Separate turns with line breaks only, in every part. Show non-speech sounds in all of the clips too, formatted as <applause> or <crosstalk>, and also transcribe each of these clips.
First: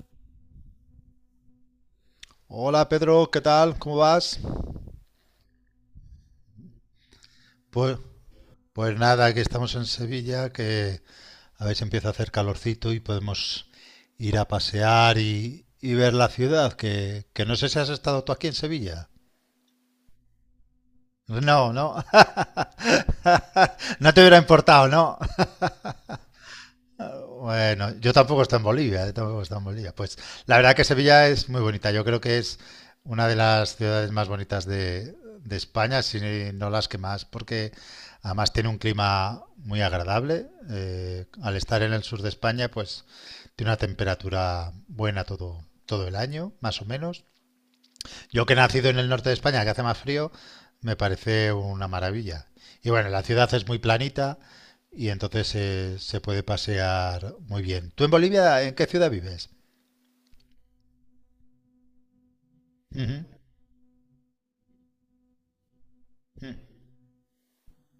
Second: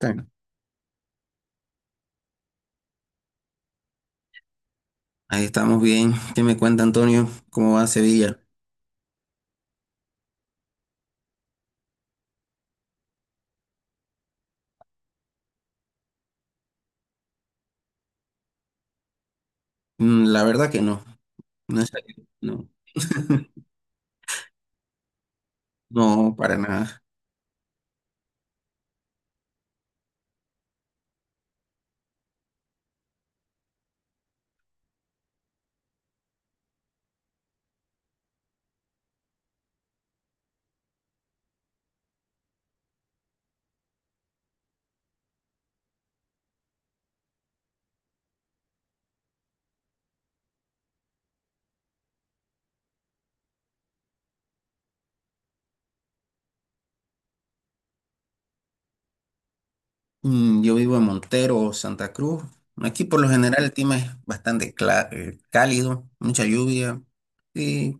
Está-
Hola Pedro, ¿qué tal? ¿Cómo vas?
Ahí estamos bien. ¿Qué me cuenta Antonio? ¿Cómo va
Pues,
Sevilla?
pues nada, que estamos en Sevilla, que a ver si empieza a hacer calorcito y podemos ir a pasear y ver la ciudad, que no sé si has estado tú aquí en Sevilla.
Mm, la verdad que no.
No,
No he
no.
salido, no.
<laughs>
<laughs>
No te hubiera importado, ¿no?
No, para nada.
Bueno, yo tampoco estoy en Bolivia, tampoco estoy en Bolivia. Pues la verdad que Sevilla es muy bonita. Yo creo que es una de las ciudades más bonitas de España, si no las que más, porque además tiene un clima muy agradable. Al estar en el sur de España, pues tiene una temperatura buena todo el año, más o menos. Yo que he nacido en el norte de España, que hace más frío, me parece una maravilla. Y bueno, la ciudad es muy planita y entonces se puede pasear muy bien. ¿Tú en Bolivia, en qué ciudad vives?
Yo vivo en Montero, Santa Cruz. Aquí por
Ujú.
lo general el clima es bastante cálido, mucha lluvia. y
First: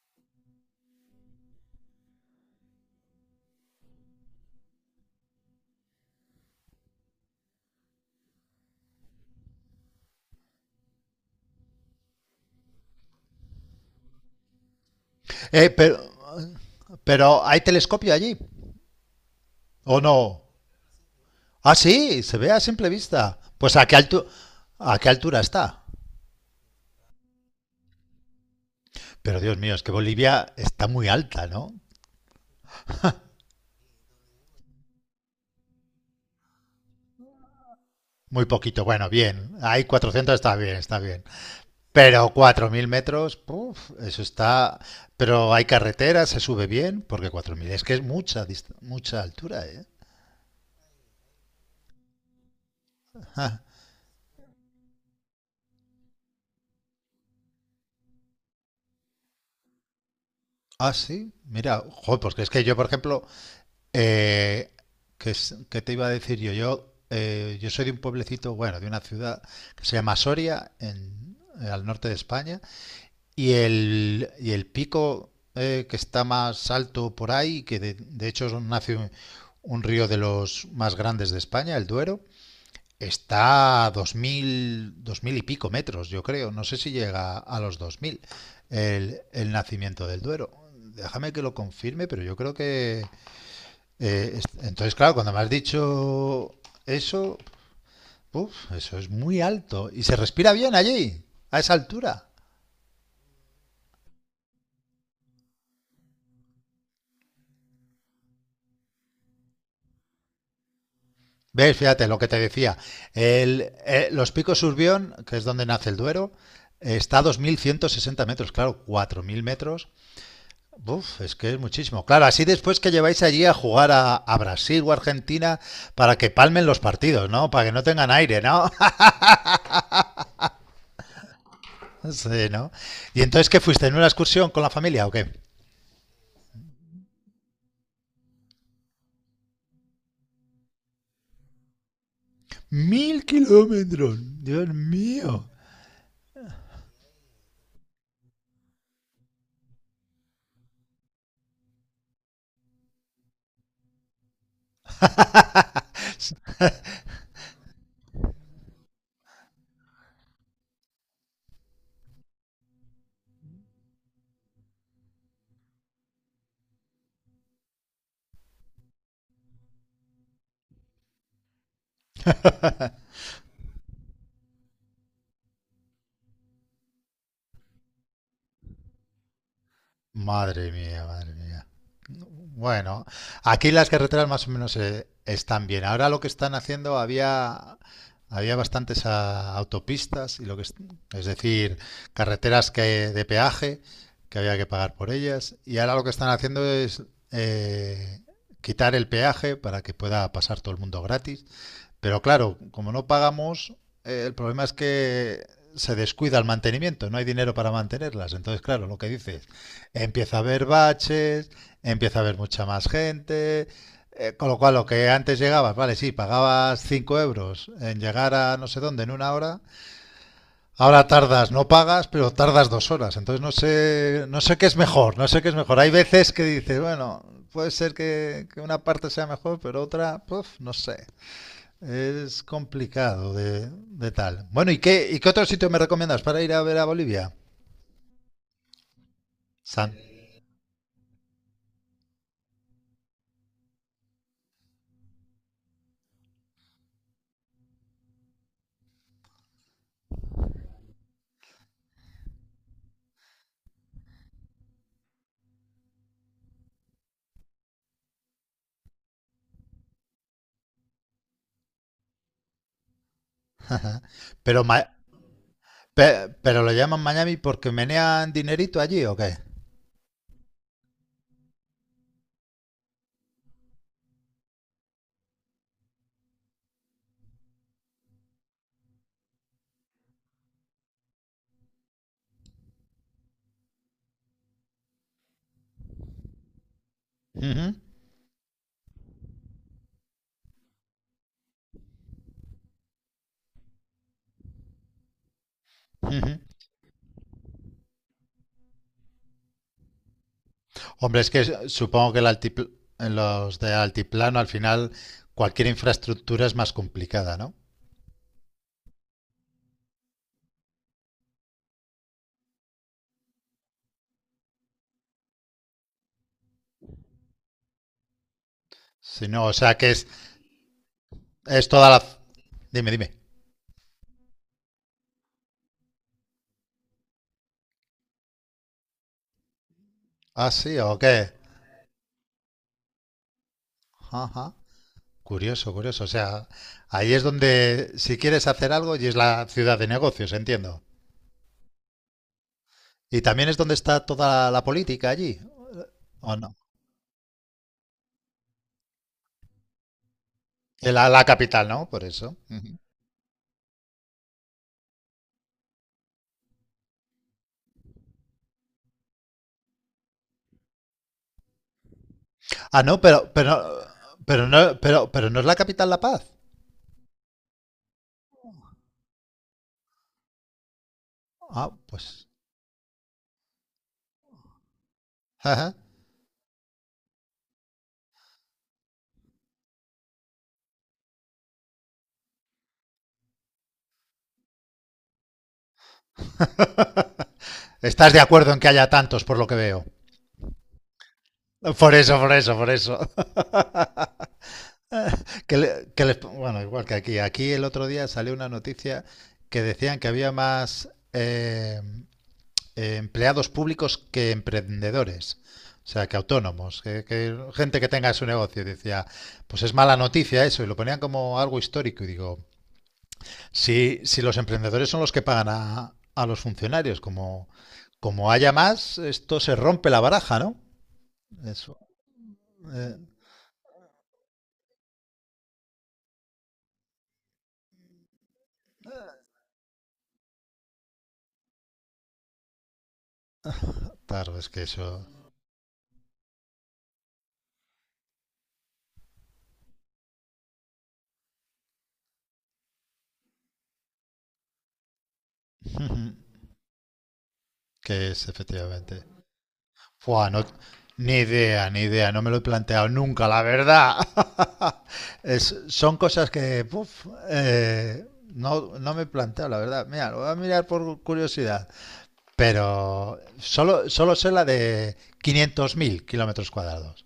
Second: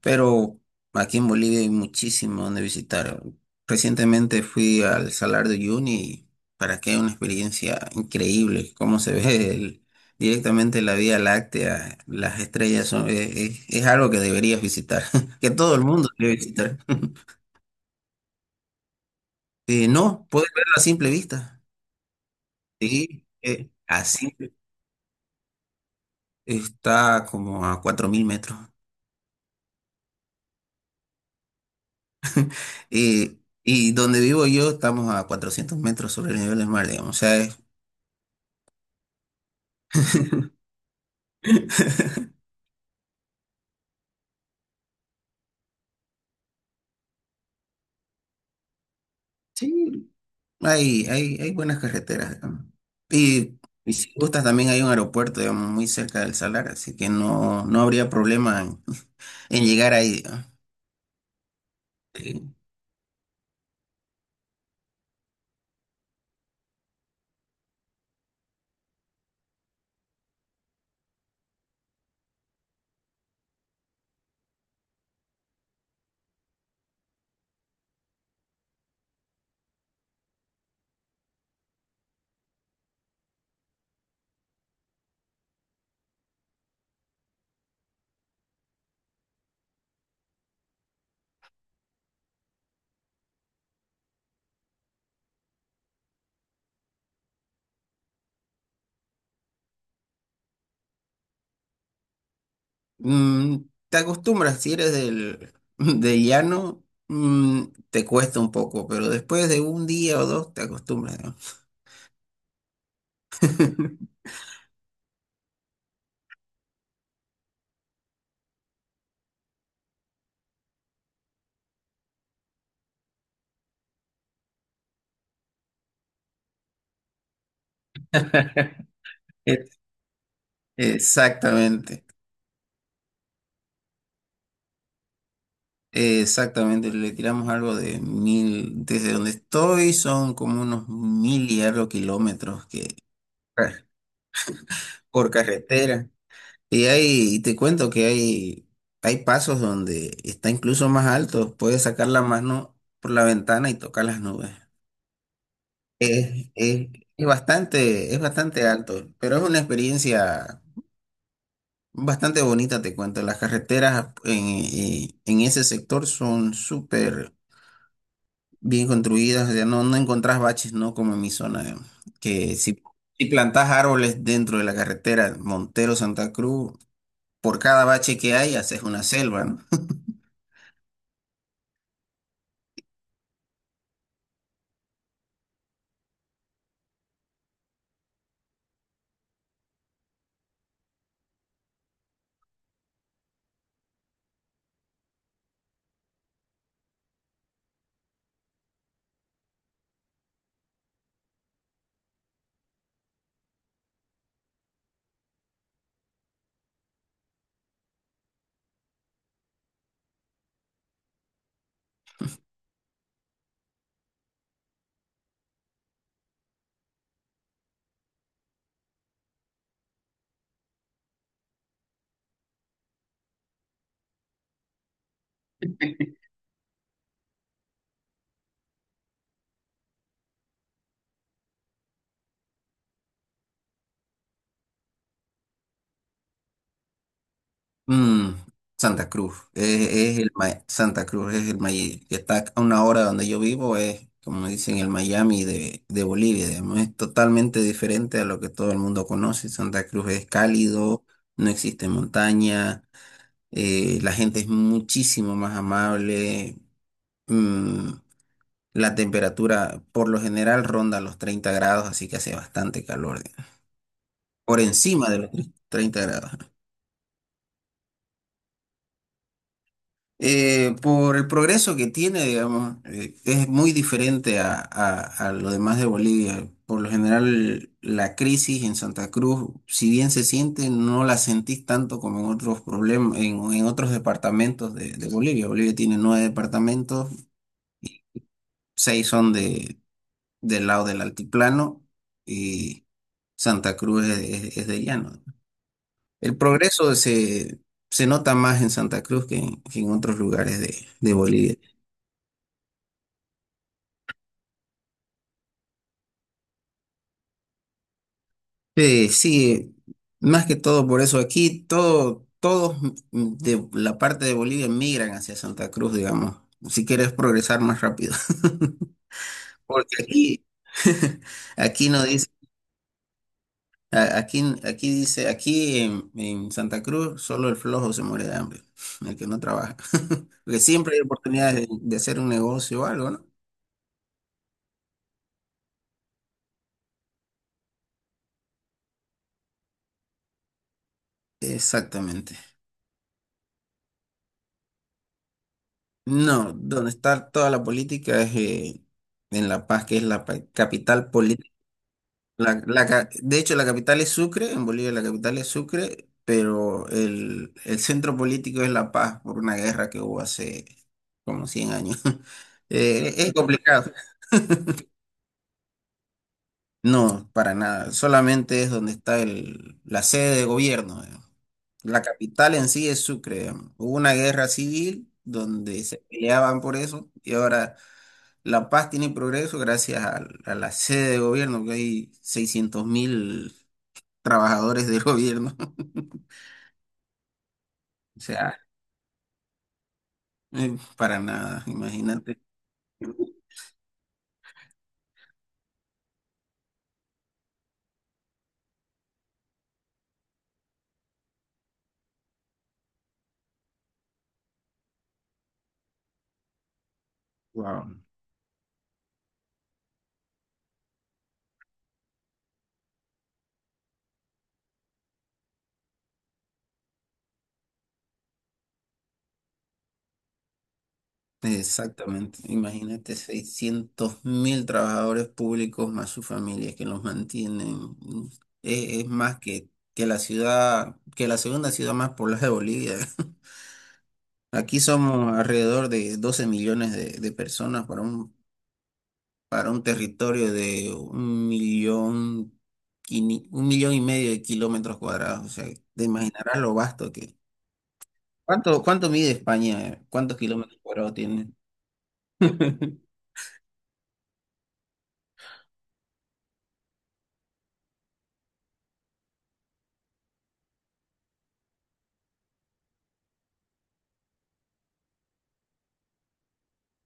Pero aquí en Bolivia hay muchísimo donde visitar. Recientemente fui al Salar de Uyuni y para que una experiencia increíble, cómo se ve directamente la Vía Láctea, las estrellas es algo que deberías visitar, <laughs> que
Eh,
todo el mundo
pero,
debe visitar. <laughs>
pero ¿hay telescopio allí? ¿O
No,
no?
puedes verlo a simple vista.
Ah, sí, se ve a simple
Sí,
vista. Pues
a
a qué altura está?
está como a 4.000 metros.
Pero Dios mío, es que Bolivia está muy alta, ¿no?
Y donde vivo yo estamos a 400 metros sobre el nivel del mar, digamos. O sea, es.
Muy poquito. Bueno, bien. Hay 400, está bien, está bien. Pero
<laughs>
4.000 metros, puf, eso está. Pero hay carretera, se sube bien, porque 4.000. Es que es mucha altura, ¿eh?
Sí, hay buenas carreteras, digamos. Y,
Ah,
y si gustas, también hay un aeropuerto, digamos, muy cerca del Salar, así que no, no habría problema en llegar ahí, digamos.
ah, sí, mira, joder, pues que es
Eh,
que yo, por ejemplo, eh, que te iba a decir yo. Yo soy de un pueblecito, bueno, de una ciudad que se llama Soria, al norte de España, y el pico que está más alto por ahí, que de hecho nace un río de los más grandes de España, el Duero. Está a 2000, 2000 y pico metros, yo creo. No sé si llega a los 2000 el nacimiento del Duero. Déjame que lo confirme, pero yo creo que. eh, entonces, claro, cuando me has dicho eso, uf, eso es muy alto. Y se respira bien allí, a esa altura.
mm, Te acostumbras, si eres del, <laughs> del llano, mm, te cuesta un poco, pero después de un día o dos te acostumbras, digamos.
¿Ves? Fíjate lo que te decía.
<laughs>
Los picos Urbión, que es donde nace el Duero, está a 2.160 metros, claro, 4.000 metros. Uf, es que es muchísimo. Claro, así después que lleváis allí a jugar a Brasil o Argentina para que palmen los partidos, ¿no? Para que no tengan aire, ¿no? <laughs>
Eh, Exactamente,
Sí, ¿no? ¿Y entonces qué fuiste? ¿En una excursión con la familia o qué?
exactamente. Le tiramos algo de 1.000, desde donde estoy son como unos 1.000 y algo de kilómetros .
1.000 kilómetros, Dios
Por
mío.
carretera. Y te cuento que hay pasos donde está incluso más alto, puedes sacar la mano por la ventana y tocar las nubes. Es,
<laughs>
es- es bastante alto, pero es una experiencia bastante bonita, te cuento. Las carreteras en ese sector son súper bien construidas, ya no, no encontrás baches, ¿no? Como en mi zona, que si plantás árboles dentro de la carretera Montero-Santa Cruz, por cada bache que hay haces una selva, ¿no?
Madre mía, madre mía. Bueno, aquí las carreteras más o menos están bien. Ahora lo que están haciendo, había bastantes autopistas y lo que es decir, carreteras que de peaje que había que pagar por ellas. Y ahora lo que están haciendo es eh, quitar el peaje para que pueda pasar todo el mundo gratis. Pero claro, como no pagamos, el problema es que se descuida el mantenimiento, no hay dinero para mantenerlas. Entonces, claro, lo que dices, empieza a haber baches, empieza a haber mucha más gente, con lo cual lo que antes llegabas, vale, sí, pagabas 5 euros en llegar a no sé dónde en una hora, ahora tardas, no pagas, pero tardas 2 horas. Entonces no sé, no sé qué es mejor, no sé qué es mejor. Hay veces que dices, bueno, puede ser que una parte sea mejor, pero otra, pues, no sé. Es complicado de tal. Bueno, ¿y qué otro sitio me recomiendas para ir a ver a Bolivia?
Mm,
San-
Santa Cruz es el Miami, que está a una hora donde yo vivo, es como dicen el Miami de Bolivia, digamos, es totalmente diferente a lo que todo el mundo conoce. Santa Cruz es cálido, no existe montaña, la gente es muchísimo más amable, mm, la temperatura por lo general ronda los 30 grados, así que hace bastante calor, digamos, por
Pero, Ma-
encima de los 30
pe-
grados.
pero lo llaman Miami porque menean dinerito allí, ¿o qué?
Por el progreso que tiene, digamos, es muy diferente a, lo demás de Bolivia. Por lo general, la crisis en Santa Cruz, si bien se siente, no la sentís tanto como en otros problemas, en otros departamentos de Bolivia. Bolivia tiene 9 departamentos,
Ujú,
6 son del lado del altiplano y Santa Cruz es de llano.
ujú.
El progreso se nota más en Santa Cruz que en otros lugares de
Hombre, es que
Bolivia.
supongo que en los de altiplano al final cualquier infraestructura es más complicada, ¿no?
Sí, sí, más que todo por eso aquí todos de la parte de Bolivia migran hacia Santa Cruz, digamos, si quieres progresar más rápido. <laughs>
Si no, o sea que
Porque
es,
aquí, <laughs>
es toda
aquí
la.
no dice,
Dime, dime.
aquí dice, aquí en Santa Cruz solo el flojo se muere de hambre, el que no trabaja. <laughs>
Ah,
Porque
sí,
siempre
¿o
hay
qué?
oportunidades de hacer un negocio o algo, ¿no?
Ajá. Curioso, curioso. O sea, ahí es donde, si quieres hacer algo, y es la ciudad de negocios, entiendo.
Exactamente.
Y también es donde está toda la política allí, ¿o no?
No, donde está toda la política es en La Paz, que es la
Eh, La,
capital
la
política.
capital, ¿no? Por eso. Ujú.
De hecho, la capital es Sucre, en Bolivia la capital es Sucre, pero el centro político es La Paz por una guerra que hubo hace como 100 años. <laughs>
Ah, no, pero,
Es
pero,
complicado.
pero no, pero no es la capital La Paz.
No, para nada. Solamente es donde está la sede de gobierno, digamos.
Ah,
La
pues.
capital en sí es Sucre, digamos. Hubo una guerra civil
Ajá.
donde se peleaban por eso y ahora La Paz tiene progreso gracias a la sede de gobierno, que hay 600.000 trabajadores del gobierno. <laughs>
<laughs> ¿Estás
O
de acuerdo
sea,
en que haya tantos, por lo que veo?
para nada,
Por eso, por
imagínate.
eso, por eso. <laughs> Que le- que les- Bueno, igual que aquí. Aquí el otro día salió una noticia que decían que había más empleados públicos que emprendedores. O sea, que autónomos, que gente que
Wow.
tenga su negocio. Decía, pues es mala noticia eso. Y lo ponían como algo histórico. Y digo, si los emprendedores son los que pagan a los funcionarios, como, haya más, esto se rompe la baraja, ¿no? Eso.
Exactamente,
eh,
imagínate 600.000 trabajadores públicos más sus familias que los mantienen. Es más que la ciudad, que la segunda ciudad más poblada de Bolivia.
claro, es
<laughs>
que
Aquí
eso.
somos alrededor de 12 millones de personas para un territorio de 1,5 millones de kilómetros cuadrados. O sea, te
<laughs>
imaginarás lo vasto que.
Que es
¿Cuánto,
efectivamente.
cuánto mide España?
Fua,
¿Cuántos
no,
kilómetros
ni
cuadrados tiene?
idea, ni idea, no me lo he planteado
<laughs>
nunca, la verdad. <laughs> Son cosas que puf, no, no me he planteado, la verdad. Mira, lo voy a mirar por curiosidad, pero solo sé la de 500.000 kilómetros cuadrados.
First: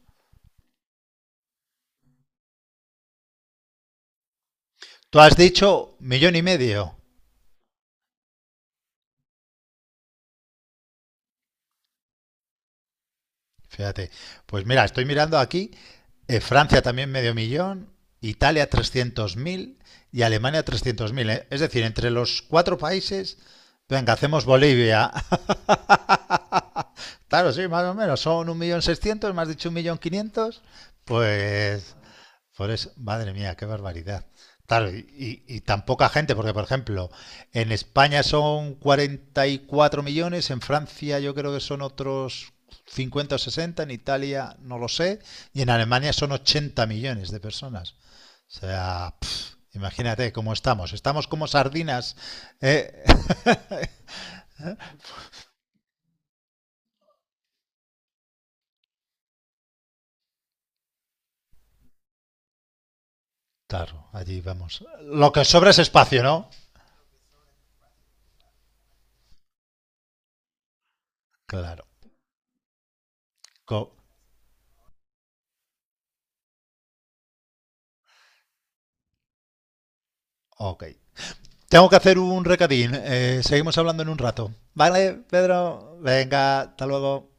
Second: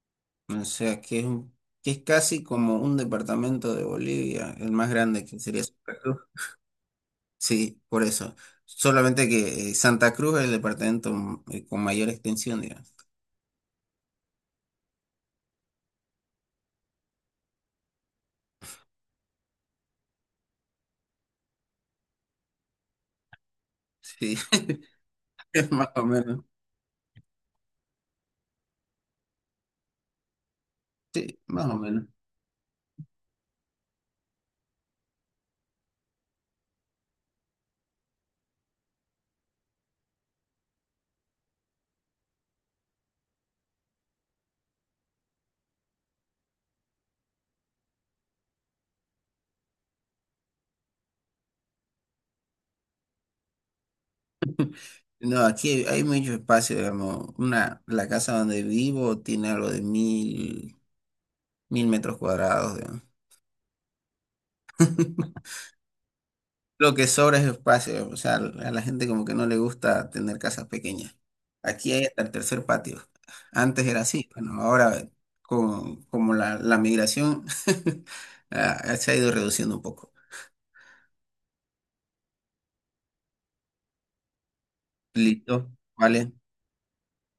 O sea, que es casi como un departamento de Bolivia, el más
Tú
grande
has
que sería
dicho
Santa Cruz.
millón y medio.
Sí, por eso. Solamente que Santa Cruz es el departamento con mayor extensión, digamos.
Fíjate, pues mira, estoy mirando aquí. Francia también medio millón, Italia 300.000 y Alemania 300.000. ¿Eh? Es decir, entre los cuatro países, venga,
Sí,
hacemos
<laughs>
Bolivia. <laughs>
es más o menos.
Claro, sí, más o menos, son 1.600.000, más dicho 1.500.000.
Sí, más o
Pues,
menos.
por eso, madre mía, qué barbaridad. Claro, y tan poca gente, porque por ejemplo, en España son 44 millones, en Francia yo creo que son otros 50 o 60, en Italia no lo sé, y en Alemania son 80 millones de personas. O sea, pff, imagínate cómo estamos. Estamos como sardinas. ¿Eh? <laughs>
No, aquí hay mucho espacio, digamos. La casa donde vivo tiene algo de mil metros cuadrados, digamos.
Claro, allí vamos. Lo que
<laughs>
sobra es espacio, ¿no?
Lo que sobra es espacio, o sea, a la gente como que no le gusta tener casas pequeñas.
Claro.
Aquí hay hasta el tercer patio. Antes
Co-
era así, bueno, ahora como la migración <laughs> se ha ido reduciendo un poco.
ok. Tengo que hacer un recadín. Seguimos hablando en un rato. Vale,
Listo,
Pedro.
vale.
Venga, hasta luego.